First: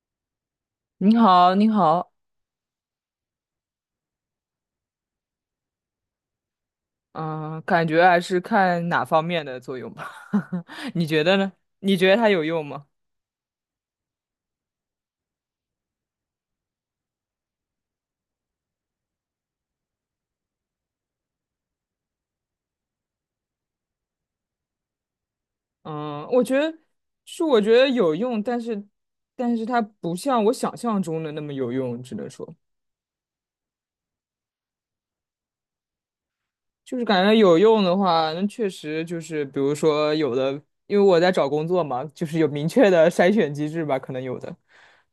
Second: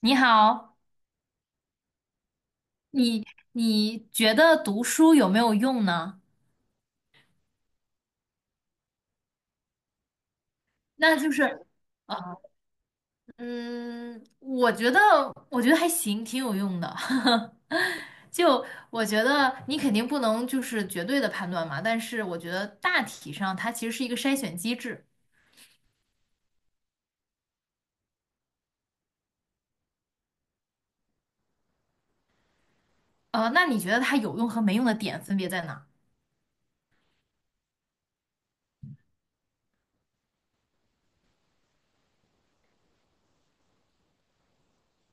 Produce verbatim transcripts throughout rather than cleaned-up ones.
你好，你好，你好，你你觉得读书有没有用呢？嗯，感觉还是看哪方面的作用吧。你那觉就得呢？是，你觉得啊，它有用吗？嗯，我觉得我觉得还行，挺有用的。就我觉得你肯定不能就是绝对的判断嘛，但是我觉得大体上它其实是一个筛选机制。嗯，我觉得是，我觉得有用，但是，但是它不像我想象中的那么有用，只能说，呃，那你觉得它有用和没用的点分别在哪？就是感觉有用的话，那确实就是，比如说有的，因为我在找工作嘛，就是有明确的筛选机制吧，可能有的。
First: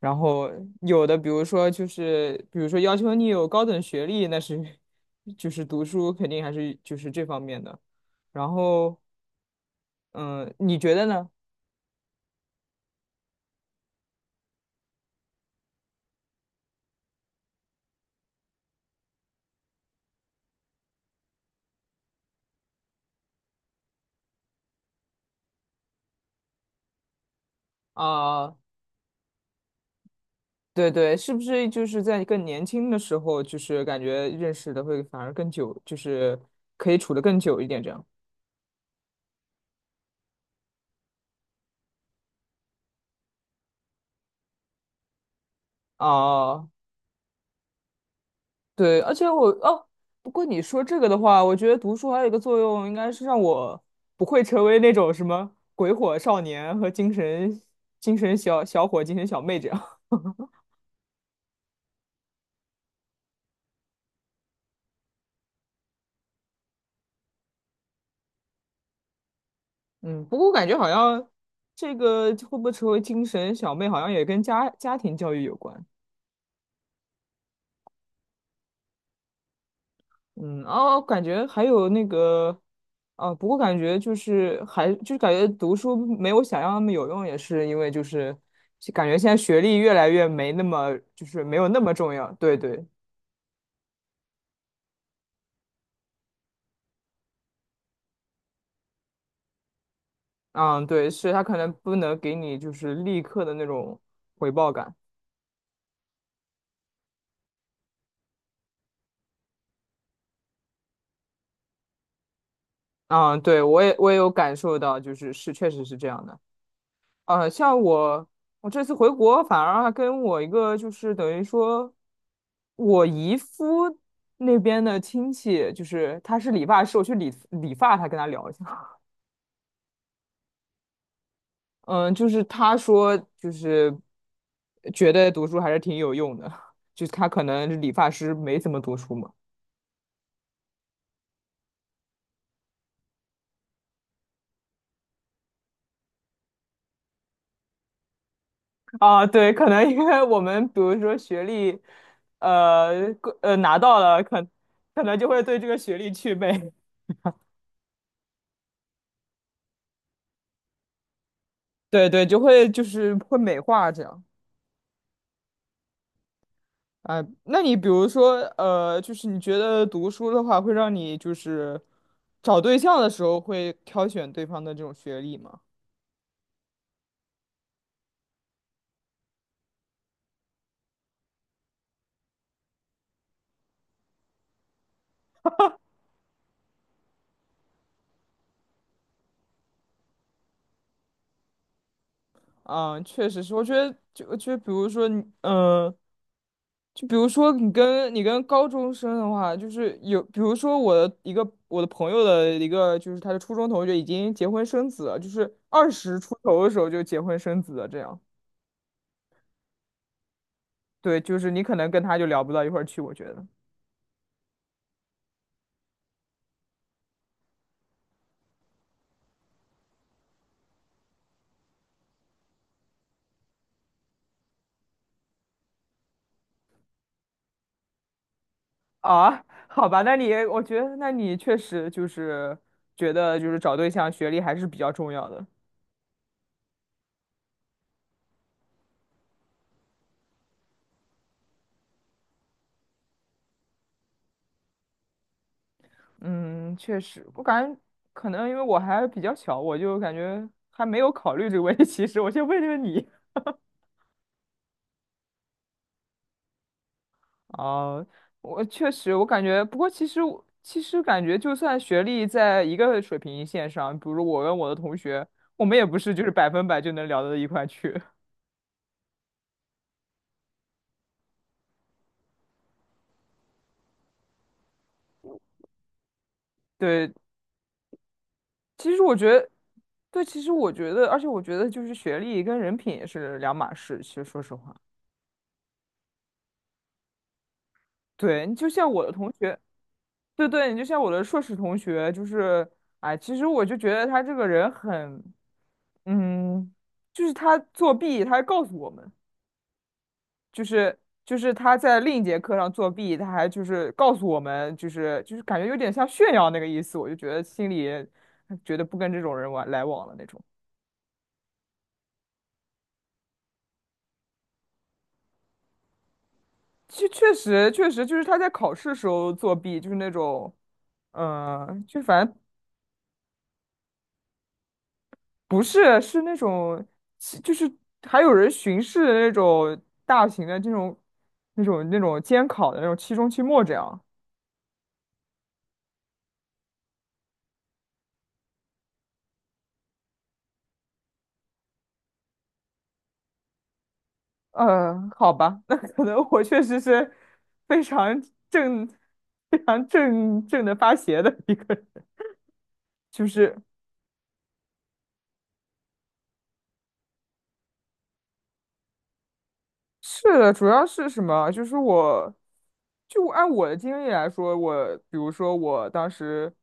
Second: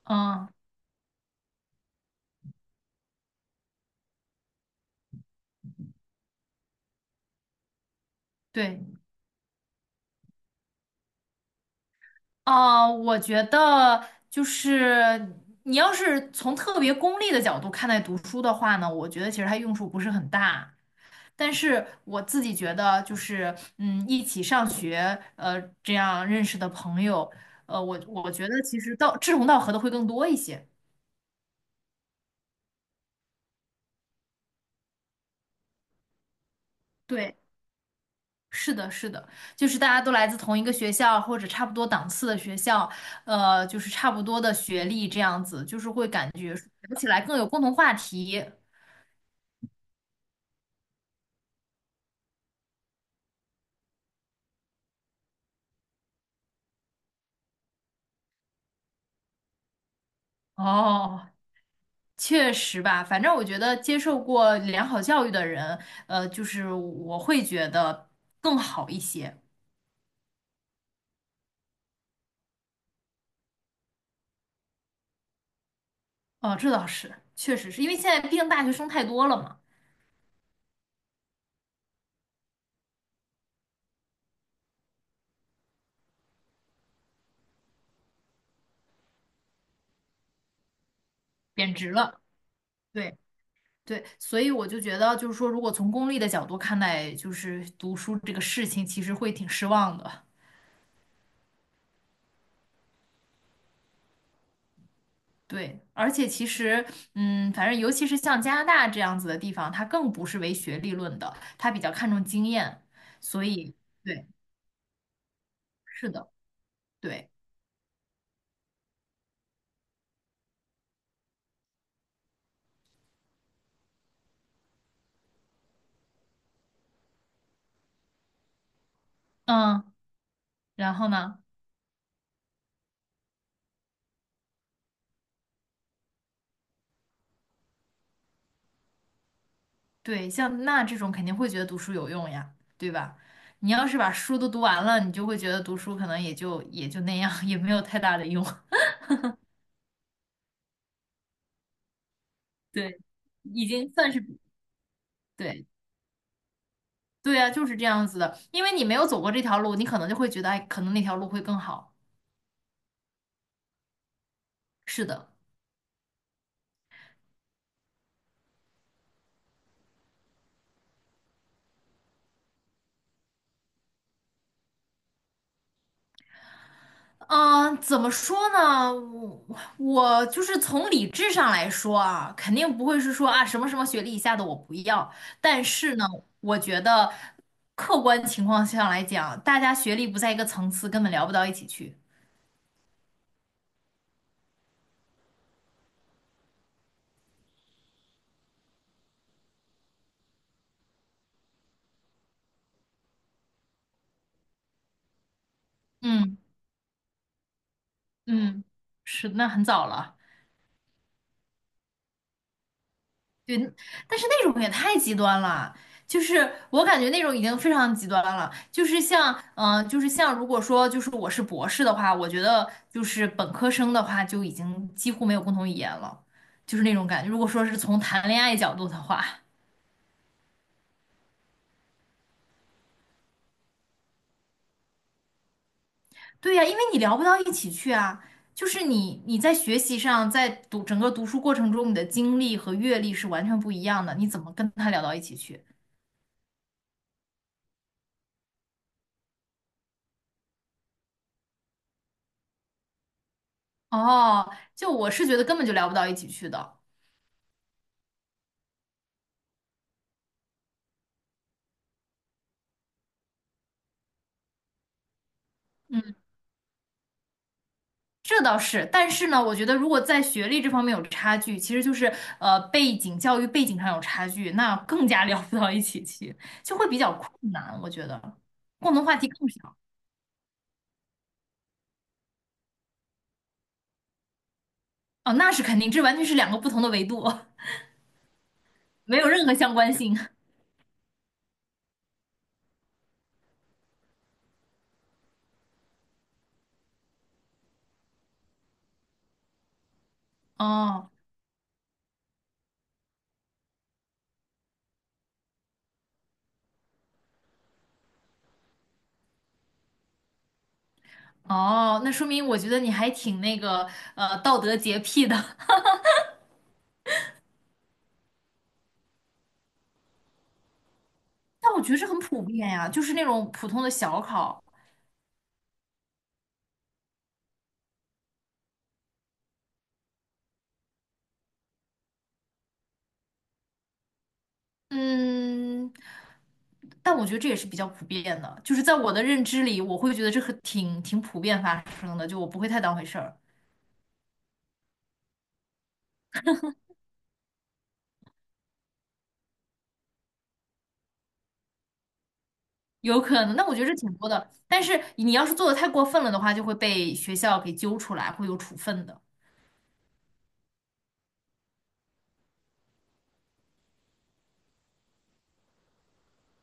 然嗯，后有的，比如说就是，比如说要求你有高等学历，那是就是读书肯定还是就是这方面的。然对。后，嗯，你觉得呢？啊，我觉得就是你要是从特别功利的角度看待读书的话呢，我觉得其实它用处不是很大。但是我自己觉得，就是嗯，一起上学，呃，这样认识的朋友，呃，我我觉啊，得其实到志同道合的会更多一些。对对，是不是就是在更年轻的时候，就是感觉认识的会反而更久，就是可以处得对，更久一点这样？是的，是的，就是大家都来自同一个学校或者差不多档次的学校，呃，就是差不多的学历这样子，就是会感觉啊。聊起来更有共同话题。对，而且我哦，不过你说这个的话，我觉得读书还有一个作用，应该是让我不会成为那种什么鬼火少年和精神精神小小伙、精神小妹这样。哦。确实吧，反正我觉得接受过良好教育的人，呃，就是我会觉得更好一些。嗯，不过我感觉好像这个会不会成为精神小妹，好像也跟家家庭教育有关。哦，这倒是，确实是因为现在毕竟大学生太多了嘛，嗯，哦，感觉还有那个，啊，不过感觉就是还就是感觉读书没有想象那么有用，也是因为就是感觉现在学历越来越没那么就是没有贬那值么重了。要。对对。对对，所以我就觉得，就是说，如果从功利的角度看待，就是读书这个事情，其实会挺失望的。嗯，对，是他可能不能给你就是立刻的那种回报感。对，而且其实，嗯，反正尤其是像加拿大这样子的地方，它更不是唯学历论的，它比较看重经验，嗯，所对，以我也我也对，有感受到，就是是确实是这是样的，的。对。呃，像我我这次回国，反而还跟我一个就是等于说我姨夫那边的亲戚，就是他是理发师，我去理理发，他跟他聊一下。嗯，然后呢，嗯，就是他说就是觉得读书还是挺有用的，就是他可能理发师没怎么读书嘛。对，像那这种肯定会觉得读书有用呀，对吧？你要是把书都读完了，你就会觉得读书可能也就也就那样，也没有太大的用。啊，对，可能因为我们比如说学历，对，呃，过呃，已拿经到算了，是可可能就会对对这个学历祛魅，对啊，就是这样子的，因为你没有走过这条路，你可能就会觉得，哎，可能那条路会更 好。对对，就会就是会美化这样。是的。啊、那你比如说，呃，就是你觉得读书的话，会让你就是找对象的时候会挑选对方的这种学历吗？嗯，怎么说呢？我我就是从理智上来说啊，肯定不会是说啊什么什么学历以下的我不要。但是呢，我觉得客观情况下来讲，大家学历不在一个层次，根本聊不到一起去。啊、确实是，我觉得就就比如说你，嗯、就比如说你跟你跟高中生的话，就是有，比如说我的一个我的朋友的一个，就是他的初中同学已经结婚生子了，就是二十出嗯头的时候就结婚生子了，这样。嗯，是，那很早了。对，就是你可能跟他就聊不到一块儿去，我觉得。对，但是那种也太极端了，就是我感觉那种已经非常极端了。就是像，嗯、就是像，如果说就是我是博士的话，我觉得就是本科生的话就已经几乎没有共同语言了，就是那种感觉。如果说是从谈恋爱角度的话，啊，好吧，那你我觉得那你确实就是觉得就是找对象学历还是比较重要的。对呀、因为你聊不到一起去啊。就是你你在学习上，在读整个读书过程中，你的经历和阅历是完全不一样的，你怎么跟他聊到一起去？嗯，确实，我感觉可能因为我还比较小，我就感觉还没有考虑这个问题。其实我先问问你。哦，就我是觉得根本就聊不到一起去的。啊，我确实，我感觉，不过其实我其实感觉，就算学历在一个水平线上，比如我跟我的同学，我们也不是嗯。就是百分百就能聊到一块去。这倒是，但是呢，我觉得如果在学历这方面有差距，其实就是呃背景、教育背景上有差距，那更加 聊不到一起去，就 会比对，较困难。我觉得共其实同我话题觉更得，少。对，其实我觉得，而且我觉得，就是学历跟人品也是两码事。其实说实话，哦，那是肯定，这完全是两个不同的维度，对，你就像我 的没有同任何学，相关性。对对，你就像我的硕士同学，就是，哎，其实我就觉得他这个人很，嗯，就是他作弊，他还告诉我们。就是哦就是他在另一节课上作弊，他还就是告诉我们，就是就是感觉有点像炫耀那个意思，我就觉得心里觉得不跟这种人玩来往了那种。哦，那说明我觉得你还挺那个呃道德洁癖的。其实确实确实就是他在考试时候作弊，就是那种嗯、但我呃觉得就这很反正普遍呀，就是那种普通的小考，不是是那种其就是还有人巡视那种大型的这种那种那种监考的那种期中期末这样。嗯，但我觉得这也是比较普遍的，就是在我的认知里，我会觉得这很挺挺普遍发生的，就我不会太当回事儿。嗯，好吧，那可能我确实是非常正、非常正正的发邪的一个人，有就可能，是那我觉得这挺多的。但是你要是做的太过分了的话，就会被学校给揪出来，会有处分的。是的，主要是什么？就是我，就按我的经历来说，我比如说我当时，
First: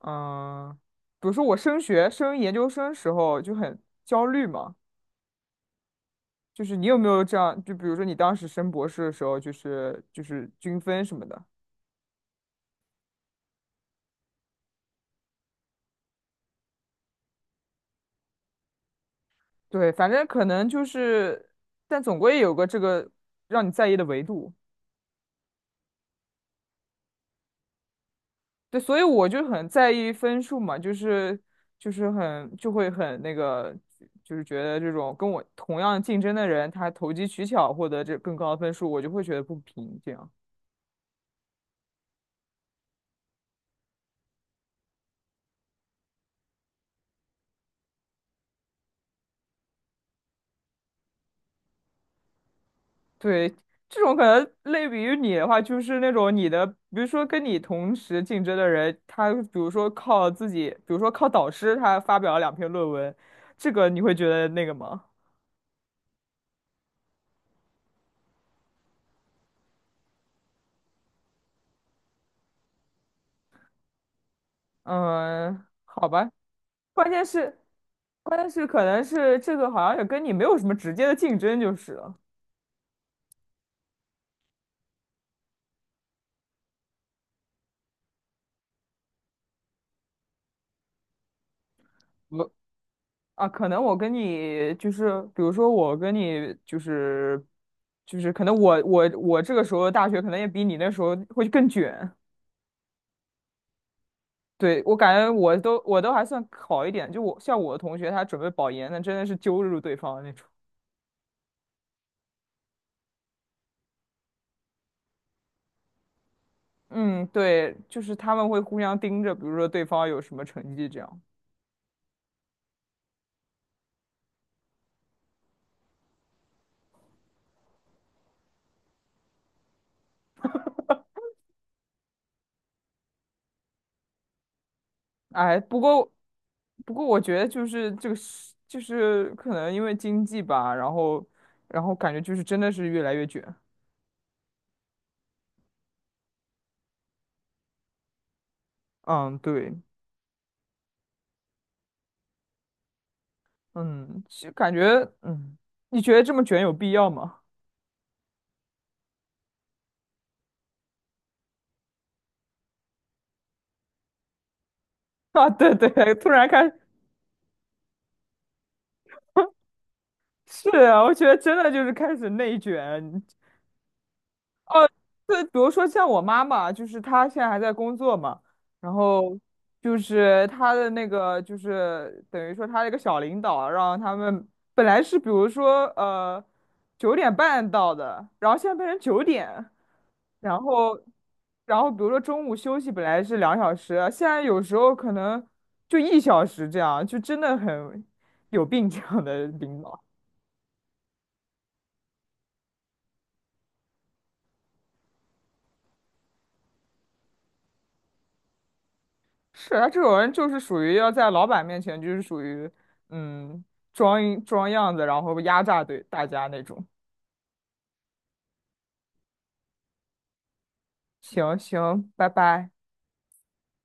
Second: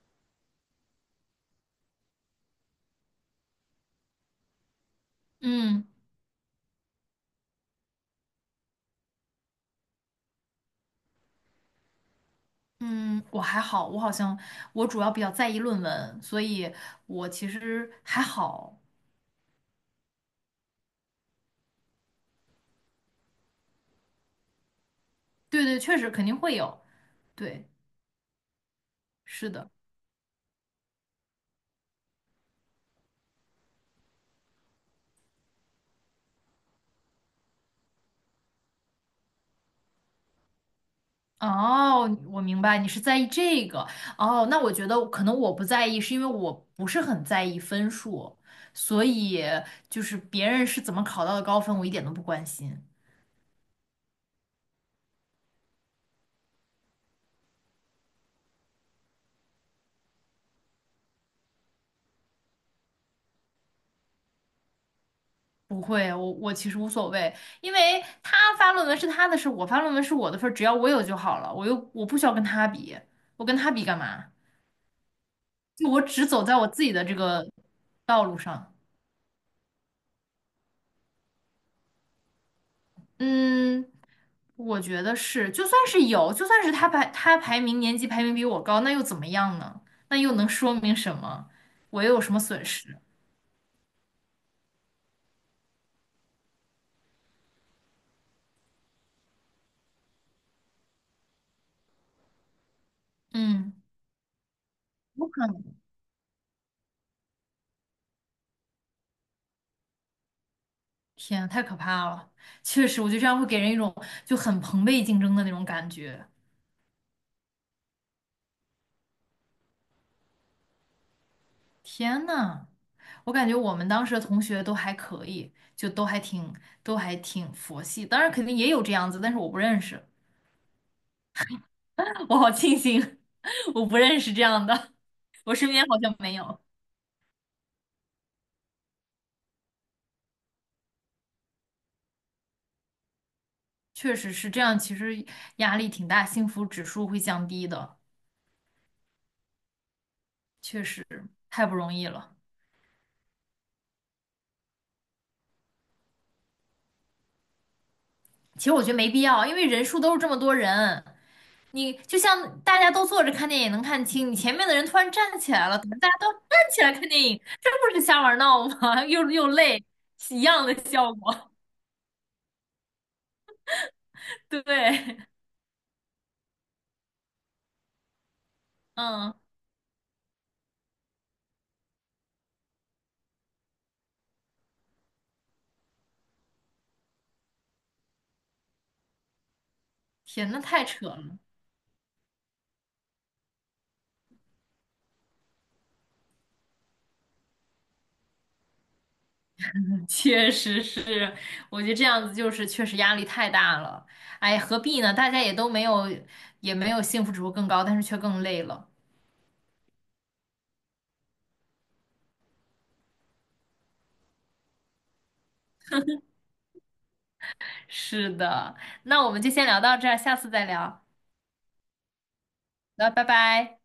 嗯，比如说我升学、升研究生时候就很焦虑嘛，嗯就是你有没有这样？就比如说你当时升博士的时候，就是就是均分什么的。嗯，我还好，我好像我主要比较在意论文，所以我其实还好。对，反正可能就是，但总归有个这个让你在意的维度。对对，确实肯定会有。对，对，所以我就是很的。在意分数嘛，就是就是很就会很那个，就是觉得这种跟我同样竞争的人，他投机取巧获得这更高的分数，我就会觉得不平。这样，哦，我明白，你是在意这个。哦，那我觉得可能我不在意，是因为我不是很在意分数，所以就是别人是怎么考到的高分，我一点都不关心。对，这种可能类比于你的话，就是那种你的，比如说跟你同时竞争的人，他比如说靠自己，比如说靠导师，他发表了两篇论文，这个你会觉得那个吗？不会，我我其实无所谓，因为他发论文是他的事，我发论文是我的份儿，只要我有就好了。我又我不需要跟他比，我跟他比干嘛？嗯，就我好只吧，走在我自己的关这键个是，道路关键是上。可能是这个好像也跟你没有什么直接的竞争就是了。嗯，我觉得是，就算是有，就算是他排他排名年级排名比我高，那又怎么样呢？那又能说明什么？我又有什么我损失？啊，可能我跟你就是，比如说我跟你就是，就是可能我我我这个时候的大学可能也比你那时候会更卷。嗯，对，我感有觉可我能。都我都还算好一点，就我像我的同学他准备保研，那真的是揪住对方的那种。天，太可怕了！确实，我觉得这样会给人一种就很朋辈竞争的那种感觉。嗯，对，就是他们会互相盯着，比如说对方有什么成绩这样。天呐，我感觉我们当时的同学都还可以，就都还挺都还挺佛系，当然肯定也有这样子，但是我不认识，我好庆幸 我不认识这样的，我哎，身不边好过，像没有。不过，我觉得就是这个是，就是可能因为经济吧，然后，然后感觉就是真的是越来越卷。确实是这样，其实压力挺大，幸福指数会降低的，嗯，对，确实太不容易了。嗯，就感觉，嗯，你觉得这么卷有必要吗？其实我觉得没必要，因为人数都是这么多人，你就像大家都坐着看电影能看清，你前面的人突然 站啊，起来对了，怎么大对，家突都然站开始，起来看电影，这不是瞎玩闹吗？又又累，一样是的啊，我效觉得果。真的就是开始内卷，对，对，比如说像我妈妈，就是她现在还在工作嘛，然嗯，后就是她的那个，就是等于说她的一个小领导啊，让他们本来是比如说呃九点半到的，然后现在变成九点，天，然那太后扯了。然后比如说中午休息本来是两小时，现在有时候可能就一小时这样，就真的很有病这样的领导。确实是，我觉得这样子就是确实压力太大了。哎，何必呢？大家也都没有，也没有幸福指数更高，但是却更累了。是啊，这种人就是属于要在老板面前就是属于嗯装一装样子，然后压榨对大家那种。是的，那我们就先聊到这儿，下次再聊。行行，拜拜。那拜拜。